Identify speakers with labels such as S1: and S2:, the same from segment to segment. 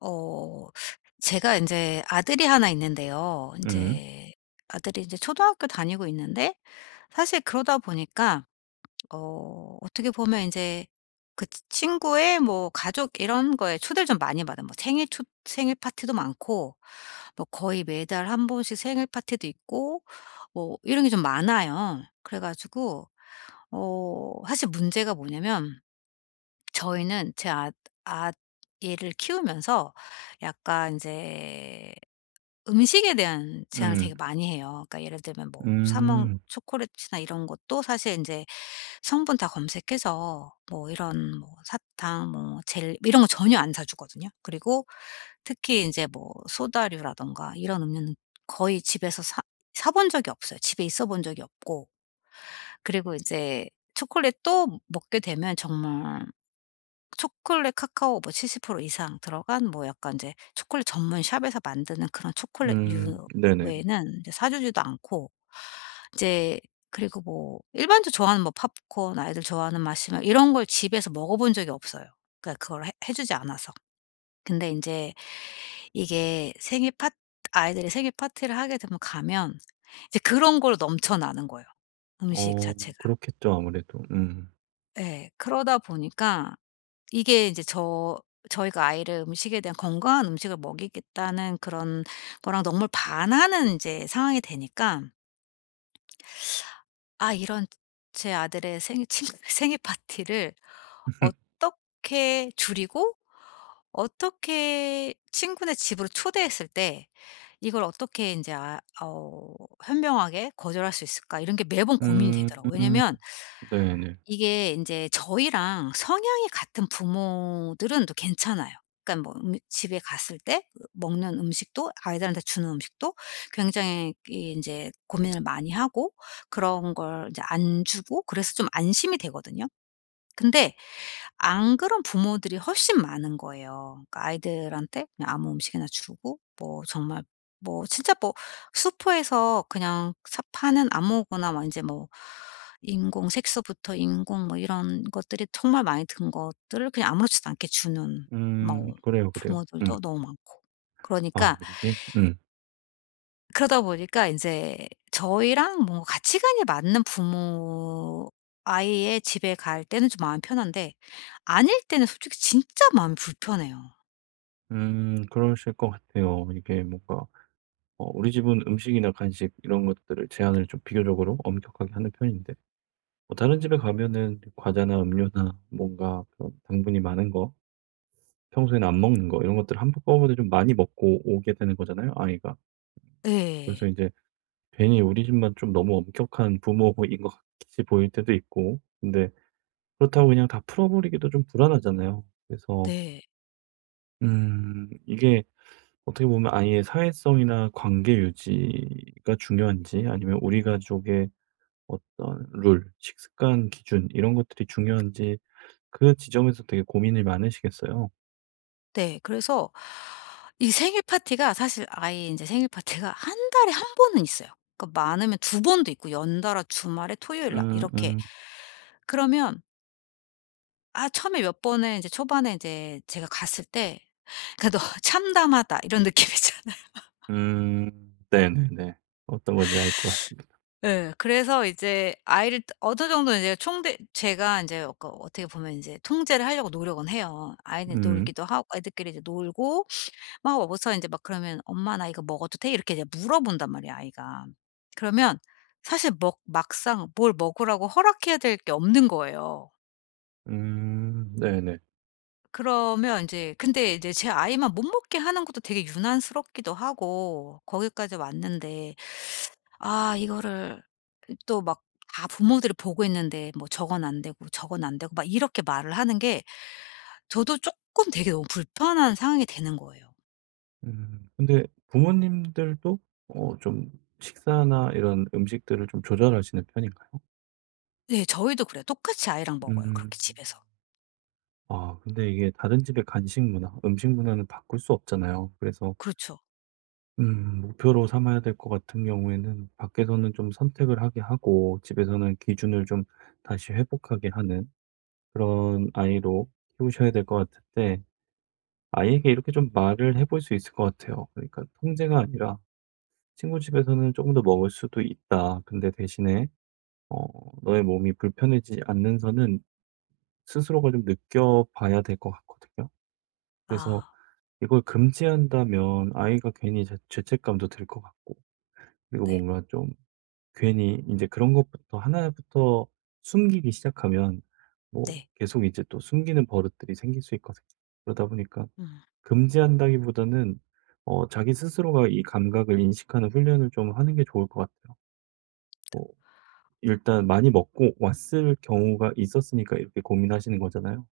S1: 어 제가 이제 아들이 하나 있는데요. 이
S2: 음.
S1: 제 아들이 이제 초등학교 다니고 있는데, 사실 그러다 보니까 어떻게 보면 이제 그 친구의 뭐 가족 이런 거에 초대를 좀 많이 받아요. 뭐 생일 파티도 많고, 뭐 거의 매달 한 번씩 생일 파티도 있고, 뭐 이런 게 좀 많아요. 그래 가지고, 사실 문제가 뭐냐면 저희는 제 아 아 얘를 키우면서 약간 이제 음식에 대한 제한을 되게
S2: 음.
S1: 많이 해요. 그러니까 예를 들면 뭐 사먹
S2: 음.
S1: 초콜릿이나 이런 것도 사실 이제 성분 다 검색해서 뭐 이런 뭐 사탕 뭐 젤 이런 거 전혀 안 사 주거든요. 그리고 특히 이제 뭐 소다류라든가 이런 음료는 거의 집에서 사 사본 적이 없어요. 집에 있어 본 적이 없고, 그리고 이제 초콜릿도 먹게 되면 정말 초콜릿 카카오 뭐 70% 이상 들어간, 뭐 약간 이제 초콜릿 전문 샵에서 만드는 그런 초콜릿류
S2: 네네.
S1: 외에는 제사 주지도 않고 이제. 그리고 뭐 일반적으로 좋아하는 뭐 팝콘, 아이들 좋아하는 맛이면 이런 걸 집에서 먹어 본 적이 없어요. 그러니까 그걸 해 주지 않아서. 근데 이제 이게 생일 파 아이들이 생일 파티를 하게 되면, 가면 이제 그런 걸로 넘쳐나는 거예요, 음식 자체가.
S2: 그렇겠죠, 아무래도.
S1: 예. 그러다 보니까 이게 이제 저희가 아이를 음식에 대한 건강한 음식을 먹이겠다는 그런 거랑 너무 반하는 인제 상황이 되니까, '아 이런 제 아들의 생일 친 생일 파티를 어떻게 줄이고, 어떻게 친구네 집으로 초대했을 때 이걸 어떻게 인제 현명하게 거절할 수 있을까?' 이런 게 매번 고민이
S2: 음.
S1: 되더라고요. 왜냐면
S2: 네네.
S1: 이게 인제 저희랑 성향이 같은 부모들은 또 괜찮아요. 그러니까 뭐 집에 갔을 때 먹는 음식도, 아이들한테 주는 음식도 굉장히 이 인제 고민을 많이 하고 그런 걸 인제 안 주고 그래서 좀 안심이 되거든요. 근데 안 그런 부모들이 훨씬 많은 거예요. 그러니까 아이들한테 그냥 아무 음식이나 주고 뭐 정말 뭐 진짜 뭐 슈퍼에서 그냥 사 파는 아무거나 막 인제 뭐 인공 색소부터 인공 뭐 이런 것들이 정말 많이 든 것들을 그냥 아무렇지도 않게 주는 뭐
S2: 그래요, 그래요.
S1: 부모들도 너무 많고.
S2: 아
S1: 그러니까
S2: 이게
S1: 그러다 보니까 인제 저희랑 뭔가 가치관이 맞는 부모, 아이의 집에 갈 때는 좀 마음이 편한데, 아닐 때는 솔직히 진짜 마음이 불편해요.
S2: 그러실 것 같아요. 이게 뭔가 우리 집은 음식이나 간식 이런 것들을 제한을 좀 비교적으로 엄격하게 하는 편인데 뭐 다른 집에 가면은 과자나 음료나 뭔가 그런 당분이 많은 거, 평소에는 안 먹는 거, 이런 것들을 한꺼번에 좀 많이 먹고 오게 되는 거잖아요, 아이가. 그래서
S1: 예.
S2: 이제 괜히 우리 집만 좀 너무 엄격한 부모인 것 같이 보일 때도 있고, 근데 그렇다고 그냥 다 풀어버리기도 좀 불안하잖아요. 그래서
S1: 네.
S2: 이게 어떻게 보면 아이의 사회성이나 관계 유지가 중요한지, 아니면 우리 가족의 어떤 룰, 식습관 기준 이런 것들이 중요한지, 그 지점에서 되게 고민이 많으시겠어요.
S1: 네. 그래서 이 생일 파티가 사실, 아이 인제 생일 파티가 한 달에 한 번은 있어요. 그러니까 많으면 두 번도 있고 연달아 주말에 토요일 날
S2: 음
S1: 이렇게.
S2: 음
S1: 그러면 아 처음에 몇 번에, 인제 초반에 인제 제가 갔을 때 그래도 '참담하다.' 이런 느낌이잖아요.
S2: 네네네. 어떤 건지 알 것 같습니다.
S1: 예. 그래서 이제 아이를 어느 정도 이제 총대, 제가 인제 그 어떻게 보면 인제 통제를 하려고 노력은 해요. 아이는
S2: 음.
S1: 놀기도 하고 애들끼리 이제 놀고 막 와서 인제 막 그러면 "엄마 나 이거 먹어도 돼?" 이렇게 이제 물어본단 말이에요, 아이가. 그러면 사실 먹 막상 뭘 먹으라고 허락해야 될 게 없는 거예요.
S2: 네네.
S1: 그러면 인제 근데 이제 제 아이만 못 먹게 하는 것도 되게 유난스럽기도 하고 거기까지 왔는데, 아 이거를 그 또막 다 부모들이 보고 있는데 뭐 "저건 안 되고 저건 안 되고." 막 이렇게 말을 하는 게 저도 쪼끔 되게 너무 불편한 상황이 되는 거예요.
S2: 근데 부모님들도 좀 식사나 이런 음식들을 좀 조절하시는 편인가요?
S1: 네, 저희도 그래요. 똑같이 아이랑 먹어요, 그렇게
S2: 음.
S1: 집에서.
S2: 아 근데 이게 다른 집의 간식 문화, 음식 문화는 바꿀 수 없잖아요. 그래서
S1: 그렇죠.
S2: 목표로 삼아야 될 것 같은 경우에는 밖에서는 좀 선택을 하게 하고, 집에서는 기준을 좀 다시 회복하게 하는 그런 아이로 키우셔야 될 것 같은데, 아이에게 이렇게 좀 말을 해볼 수 있을 것 같아요. 그러니까 통제가 아니라 "친구 집에서는 조금 더 먹을 수도 있다. 근데 대신에" 어 너의 몸이 불편해지지 않는 선은 스스로가 좀 느껴봐야 될 것 같거든요. 그래서
S1: 아
S2: 이걸 금지한다면 아이가 괜히 자 죄책감도 들 것 같고, 그리고
S1: 네.
S2: 뭔가 좀 괜히 이제 그런 것부터 하나부터 숨기기 시작하면 뭐
S1: 네.
S2: 계속 이제 또 숨기는 버릇들이 생길 수 있거든요. 그러다 보니까
S1: 음.
S2: 금지한다기보다는 자기 스스로가 이 감각을 인식하는 훈련을 좀 하는 게 좋을 것 같아요. 뭐 일단 많이 먹고 왔을 경우가 있었으니까 이렇게 고민하시는 거잖아요.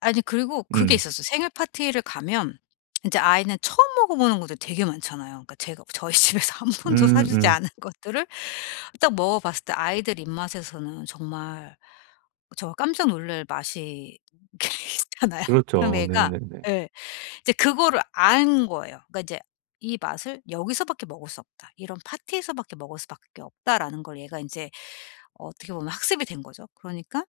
S1: 아니, 그리고 그게
S2: 음.
S1: 있었어요. 생일 파티를 가면 인제 아이는 처음 먹어보는 것도 되게 많잖아요. 그러니까 제가 저희 집에서 한 번도 사주지
S2: 음음.
S1: 않은 것들을 딱 먹어봤을 때 아이들 입맛에서는 정말 정말 깜짝 놀랄 맛이 이게 있잖아요. 그럼
S2: 그렇죠.
S1: 애가,
S2: 네네네.
S1: 예, 이제 그거를 안 거예요. 그러니까 이제 '이 맛을 여기서밖에 먹을 수 없다. 이런 파티에서밖에 먹을 수밖에 없다.'라는 걸 얘가 인제 어떻게 보면 학습이 된 거죠. 그러니까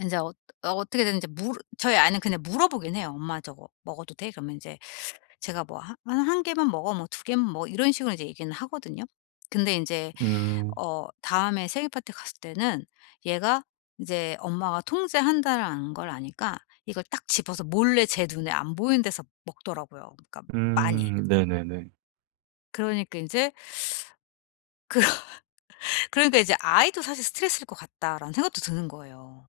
S1: 이제 어떻게든 인제 물 저희 아이는 그냥 물어보긴 해요. "엄마 저거 먹어도 돼?" 그러면 이제 제가 뭐 "한 한 개만 먹어." 뭐 "두 개만 먹어." 이런 식으로 이제 얘기는 하거든요. 근데 인제
S2: 음.
S1: 다음에 생일 파티 갔을 때는 얘가 이제 엄마가 통제한다라는 걸 아니까 이걸 딱 집어서 몰래 제 눈에 안 보이는 데서 먹더라고요. 그러니까 많이.
S2: 네네네.
S1: 그러니까 인제 그 그러니까 이제 '아이도 사실 스트레스일 것 같다.'라는 생각도 드는 거예요.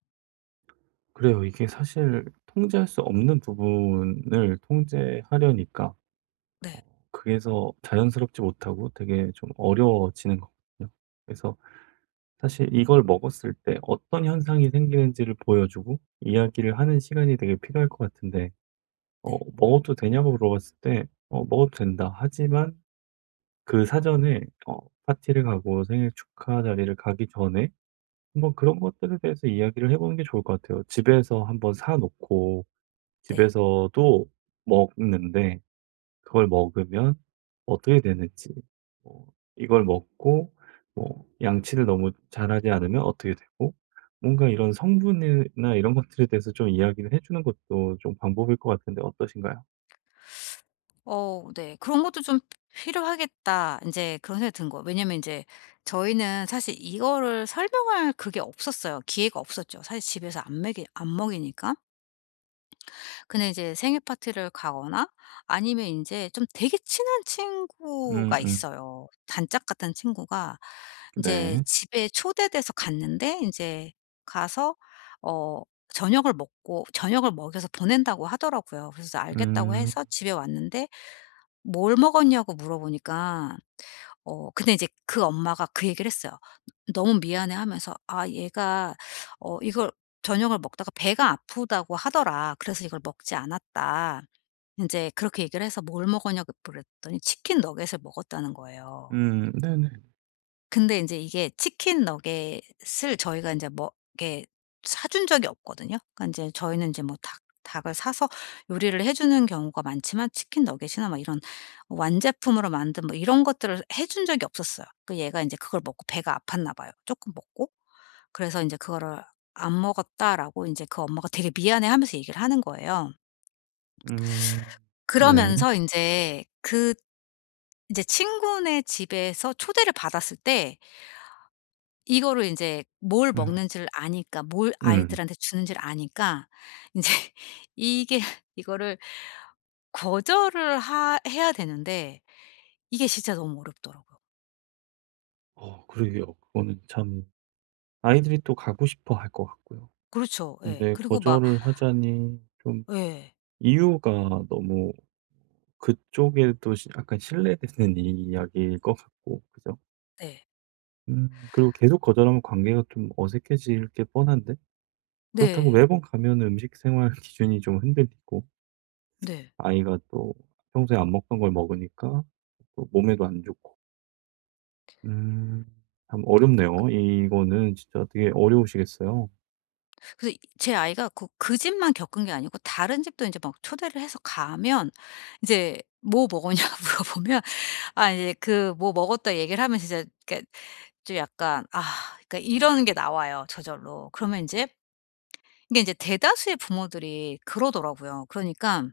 S2: 그래요. 이게 사실 통제할 수 없는 부분을 통제하려니까,
S1: 네.
S2: 그래서 자연스럽지 못하고 되게 좀 어려워지는 거거든요. 그래서 사실 이걸 먹었을 때 어떤 현상이 생기는지를 보여주고 이야기를 하는 시간이 되게 필요할 것 같은데,
S1: 네.
S2: "먹어도 되냐?"고 물어봤을 때 "어 먹어도 된다. 하지만" 그 사전에 어 파티를 가고 생일 축하 자리를 가기 전에 한번 그런 것들에 대해서 이야기를 해 보는 게 좋을 것 같아요. 집에서 한번 사 놓고
S1: 네.
S2: 집에서도 먹는데, 그걸 먹으면 어떻게 되는지, 뭐 이걸 먹고 뭐 양치를 너무 잘하지 않으면 어떻게 되고, 뭔가 이런 성분이나 이런 것들에 대해서 좀 이야기를 해 주는 것도 좀 방법일 것 같은데, 어떠신가요?
S1: 어 네. 그런 것도 좀 '필요하겠다.' 이제 그런 생각이 든 거예요. 왜냐면 이제 저희는 사실 이거를 설명할 그게 없었어요. 기회가 없었죠. 사실 집에서 안 먹이니까. 근데 이제 생일 파티를 가거나, 아니면 이제 좀 되게 친한 친구가
S2: 음음.
S1: 있어요. 단짝 같은 친구가 이제
S2: 네.
S1: 집에 초대돼서 갔는데, 이제 가서 어 저녁을 먹고 저녁을 먹여서 보낸다고 하더라고요. 그래서 알겠다고
S2: 음.
S1: 해서 집에 왔는데, "뭘 먹었냐."고 물어보니까 근데 이제 그 엄마가 그 얘기를 했어요. 너무 미안해하면서 "아 얘가 이걸 저녁을 먹다가 배가 아프다고 하더라. 그래서 이걸 먹지 않았다." 인제 그렇게 얘기를 해서 "뭘 먹었냐."고 물었더니 치킨 너겟을 먹었다는 거예요.
S2: 네네.
S1: 근데 인제 이게 치킨 너겟을 저희가 인제 뭐 이렇게 사준 적이 없거든요. 그러니까 인제 저희는 인제 뭐 닭 닭을 사서 요리를 해 주는 경우가 많지만, 치킨 너겟이나 막 이런 완제품으로 만든 뭐 이런 것들을 해준 적이 없었어요. 그 얘가 인제 그걸 먹고 배가 아팠나 봐요, 쪼끔 먹고. 그래서 인제 "그거를 안 먹었다."라고 인제 그 엄마가 되게 미안해하면서 얘기를 하는 거예요.
S2: 음. 네.
S1: 그러면서 인제 그, 인제 친구네 집에서 초대를 받았을 때 이거를 인제 뭘
S2: 음.
S1: 먹는지를 아니까, 뭘
S2: 음.
S1: 아이들한테 주는지를 아니까 인제 이게 이거를 거절을 하 해야 되는데 이게 진짜 너무 어렵더라고요.
S2: 그러게요. 그거는 참 아이들이 또 가고 싶어 할 것 같고요.
S1: 그렇죠. 예.
S2: 근데
S1: 그리고 막
S2: 거절을 하자니 좀
S1: 예.
S2: 이유가 너무, 그쪽에도 시 약간 신뢰되는 이야기일 것 같고, 그죠?
S1: 네.
S2: 그리고 계속 거절하면 관계가 좀 어색해질 게 뻔한데, 그렇다고
S1: 네.
S2: 매번 가면 음식 생활 기준이 좀 흔들리고,
S1: 네.
S2: 아이가 또 평소에 안 먹던 걸 먹으니까 또 몸에도 안 좋고. 음. 참 어렵네요. 이거는 진짜 되게 어려우시겠어요.
S1: 그래서 이 제 아이가 그 집만 겪은 게 아니고 다른 집도 인제 막 초대를 해서 가면 인제 "뭐 먹었냐?" 물어보면 아 이제 그 뭐 먹었다 얘기를 하면 진짜 그러니까 좀 약간, 아 그러니까 이런 게 나와요, 저절로. 그러면 인제 이게 이제 대다수의 부모들이 그러더라고요. 그러니까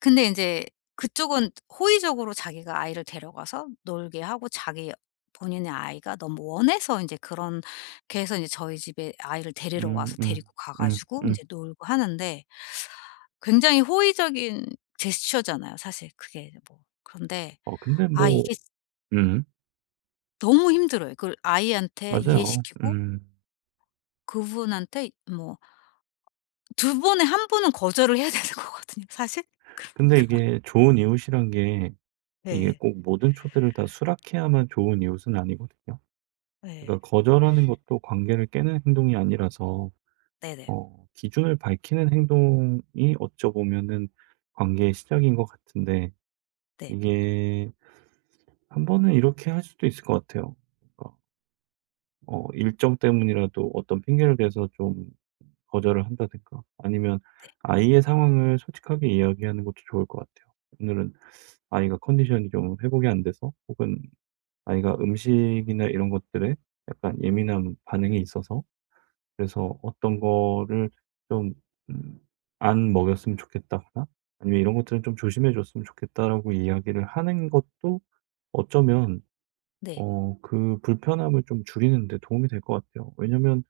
S1: 근데 인제 그쪽은 호의적으로 자기가 아이를 데려가서 놀게 하고, 자기 본인의 아이가 너무 원해서 인제 그런 게 해서 인제 저희 집에 아이를 데리러
S2: 음
S1: 와서
S2: 음.
S1: 데리고 가
S2: 음
S1: 가지고
S2: 음.
S1: 인제 놀고 하는데, 굉장히 호의적인 제스처잖아요, 사실 그게 뭐. 그런데
S2: 근데
S1: 아
S2: 뭐
S1: 이게
S2: 음.
S1: 너무 힘들어요. 그걸 아이한테
S2: 맞아요.
S1: 이해시키고, 그분한테 뭐 두 번에 한 번은 거절을 해야 되는 거거든요, 사실.
S2: 근데
S1: 그러니까.
S2: 이게 좋은 이웃이란 게, 이게
S1: 네.
S2: 꼭 모든 초대를 다 수락해야만 좋은 이웃은 아니거든요.
S1: 네.
S2: 그러니까 거절하는 것도 관계를 깨는 행동이 아니라서
S1: 네네.
S2: 기준을 밝히는 행동이 어쩌 보면은 관계의 시작인 것 같은데,
S1: 네.
S2: 이게 한 번은 이렇게 할 수도 있을 것 같아요. 그러니까 일정 때문이라도 어떤 핑계를 대서 좀 거절을 한다든가, 아니면 아이의 상황을 솔직하게 이야기하는 것도 좋을 것 같아요. "오늘은 아이가 컨디션이 좀 회복이 안 돼서, 혹은 아이가 음식이나 이런 것들에 약간 예민한 반응이 있어서, 그래서 어떤 거를 좀 음 안 먹였으면 좋겠다."거나 아니면 "이런 것들은 좀 조심해 줬으면 좋겠다."라고 이야기를 하는 것도 어쩌면
S1: 네.
S2: 그 불편함을 좀 줄이는 데 도움이 될 것 같아요. 왜냐면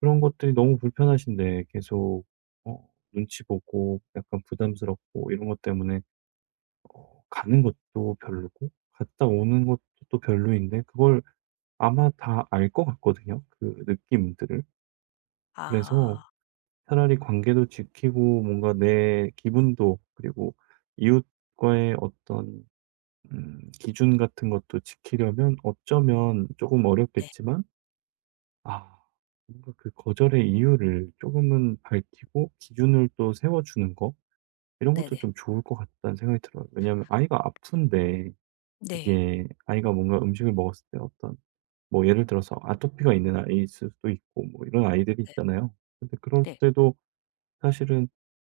S2: 그런 것들이 너무 불편하신데 계속 눈치 보고 약간 부담스럽고 이런 것 때문에 가는 것도 별로고 갔다 오는 것도 또 별로인데, 그걸 아마 다 알 것 같거든요, 그 느낌들을. 그래서
S1: 아.
S2: 차라리 관계도 지키고 뭔가 내 기분도, 그리고 이웃과의 어떤 기준 같은 것도 지키려면 어쩌면 조금
S1: 네.
S2: 어렵겠지만 아. 뭔가 그 거절의 이유를 조금은 밝히고 기준을 또 세워주는 거, 이런 것도
S1: 네네.
S2: 좀 좋을 것 같다는 생각이 들어요. 왜냐하면 아이가 아픈데,
S1: 네.
S2: 이게 아이가 뭔가 음식을 먹었을 때 어떤 뭐 예를 들어서 아토피가 있는 아이일 수도 있고 뭐 이런 아이들이
S1: 네.
S2: 있잖아요. 근데 그럴
S1: 네.
S2: 때도 사실은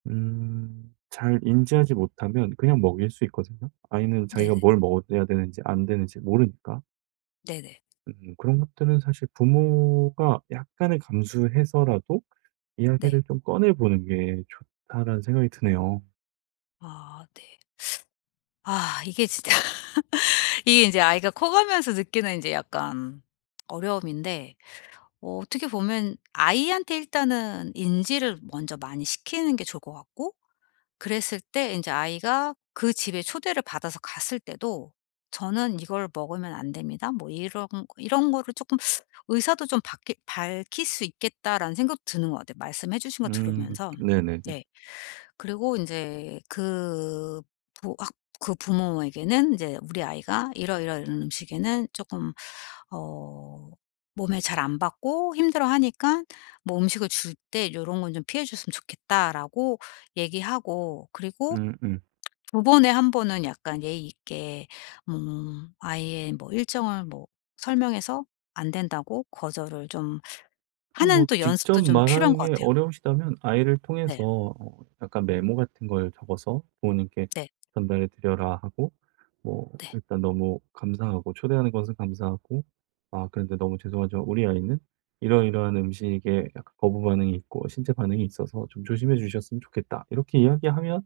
S2: 잘 인지하지 못하면 그냥 먹일 수 있거든요. 아이는
S1: 네네.
S2: 자기가 뭘 먹어야 되는지 안 되는지 모르니까.
S1: 네네.
S2: 그런 것들은 사실 부모가 약간의 감수해서라도
S1: 네.
S2: 이야기를 좀 꺼내 보는 게 좋다라는 생각이 드네요.
S1: 아 네. 아 이게 진짜 이게 인제 아이가 커가면서 느끼는 인제 약간 어려움인데, 어떻게 보면 아이한테 일단은 인지를 먼저 많이 시키는 게 좋을 것 같고, 그랬을 때 이제 아이가 그 집에 초대를 받아서 갔을 때도 "저는 이걸 먹으면 안 됩니다." 뭐 이런 이런 거를 쪼끔 의사도 좀 밝히 밝힐 수 있겠다라는 생각도 드는 것 같아요, 말씀해 주신 거 들으면서.
S2: 네네네.
S1: 네. 그리고 이제 그 부 학 그 부모에게는 이제 "우리 아이가 이러이러이런 음식에는 조금 어 몸에 잘 안 받고 힘들어하니까 뭐 음식을 줄 때 이런 건 좀 피해 줬으면 좋겠다."라고 얘기하고, 그리고
S2: 음음.
S1: 두 번에 한 번은 약간 예의 있게 아이의 뭐 일정을 뭐 설명해서 안 된다고 거절을 좀
S2: 근데
S1: 하는
S2: 뭐
S1: 또
S2: 직접
S1: 연습도 좀 필요한
S2: 말하는
S1: 것
S2: 게
S1: 같아요.
S2: 어려우시다면 아이를
S1: 네.
S2: 통해서 약간 메모 같은 걸 적어서 부모님께
S1: 네.
S2: "전달해 드려라." 하고 뭐
S1: 네.
S2: "일단 너무 감사하고 초대하는 것은 감사하고, 아 그런데 너무 죄송하지만 우리 아이는 이러이러한 음식에 약간 거부 반응이 있고 신체 반응이 있어서 좀 조심해 주셨으면 좋겠다." 이렇게 이야기하면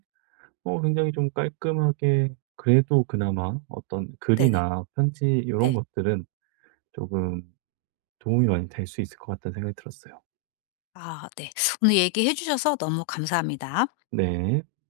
S2: 굉장히 좀 깔끔하게, 그래도 그나마 어떤
S1: 네네. 네.
S2: 글이나 편지 이런
S1: 네.
S2: 것들은 조금 도움이 많이 될 수 있을 것 같다는 생각이 들었어요.
S1: 아 네. 오늘 얘기해 주셔서 너무 감사합니다.
S2: 네.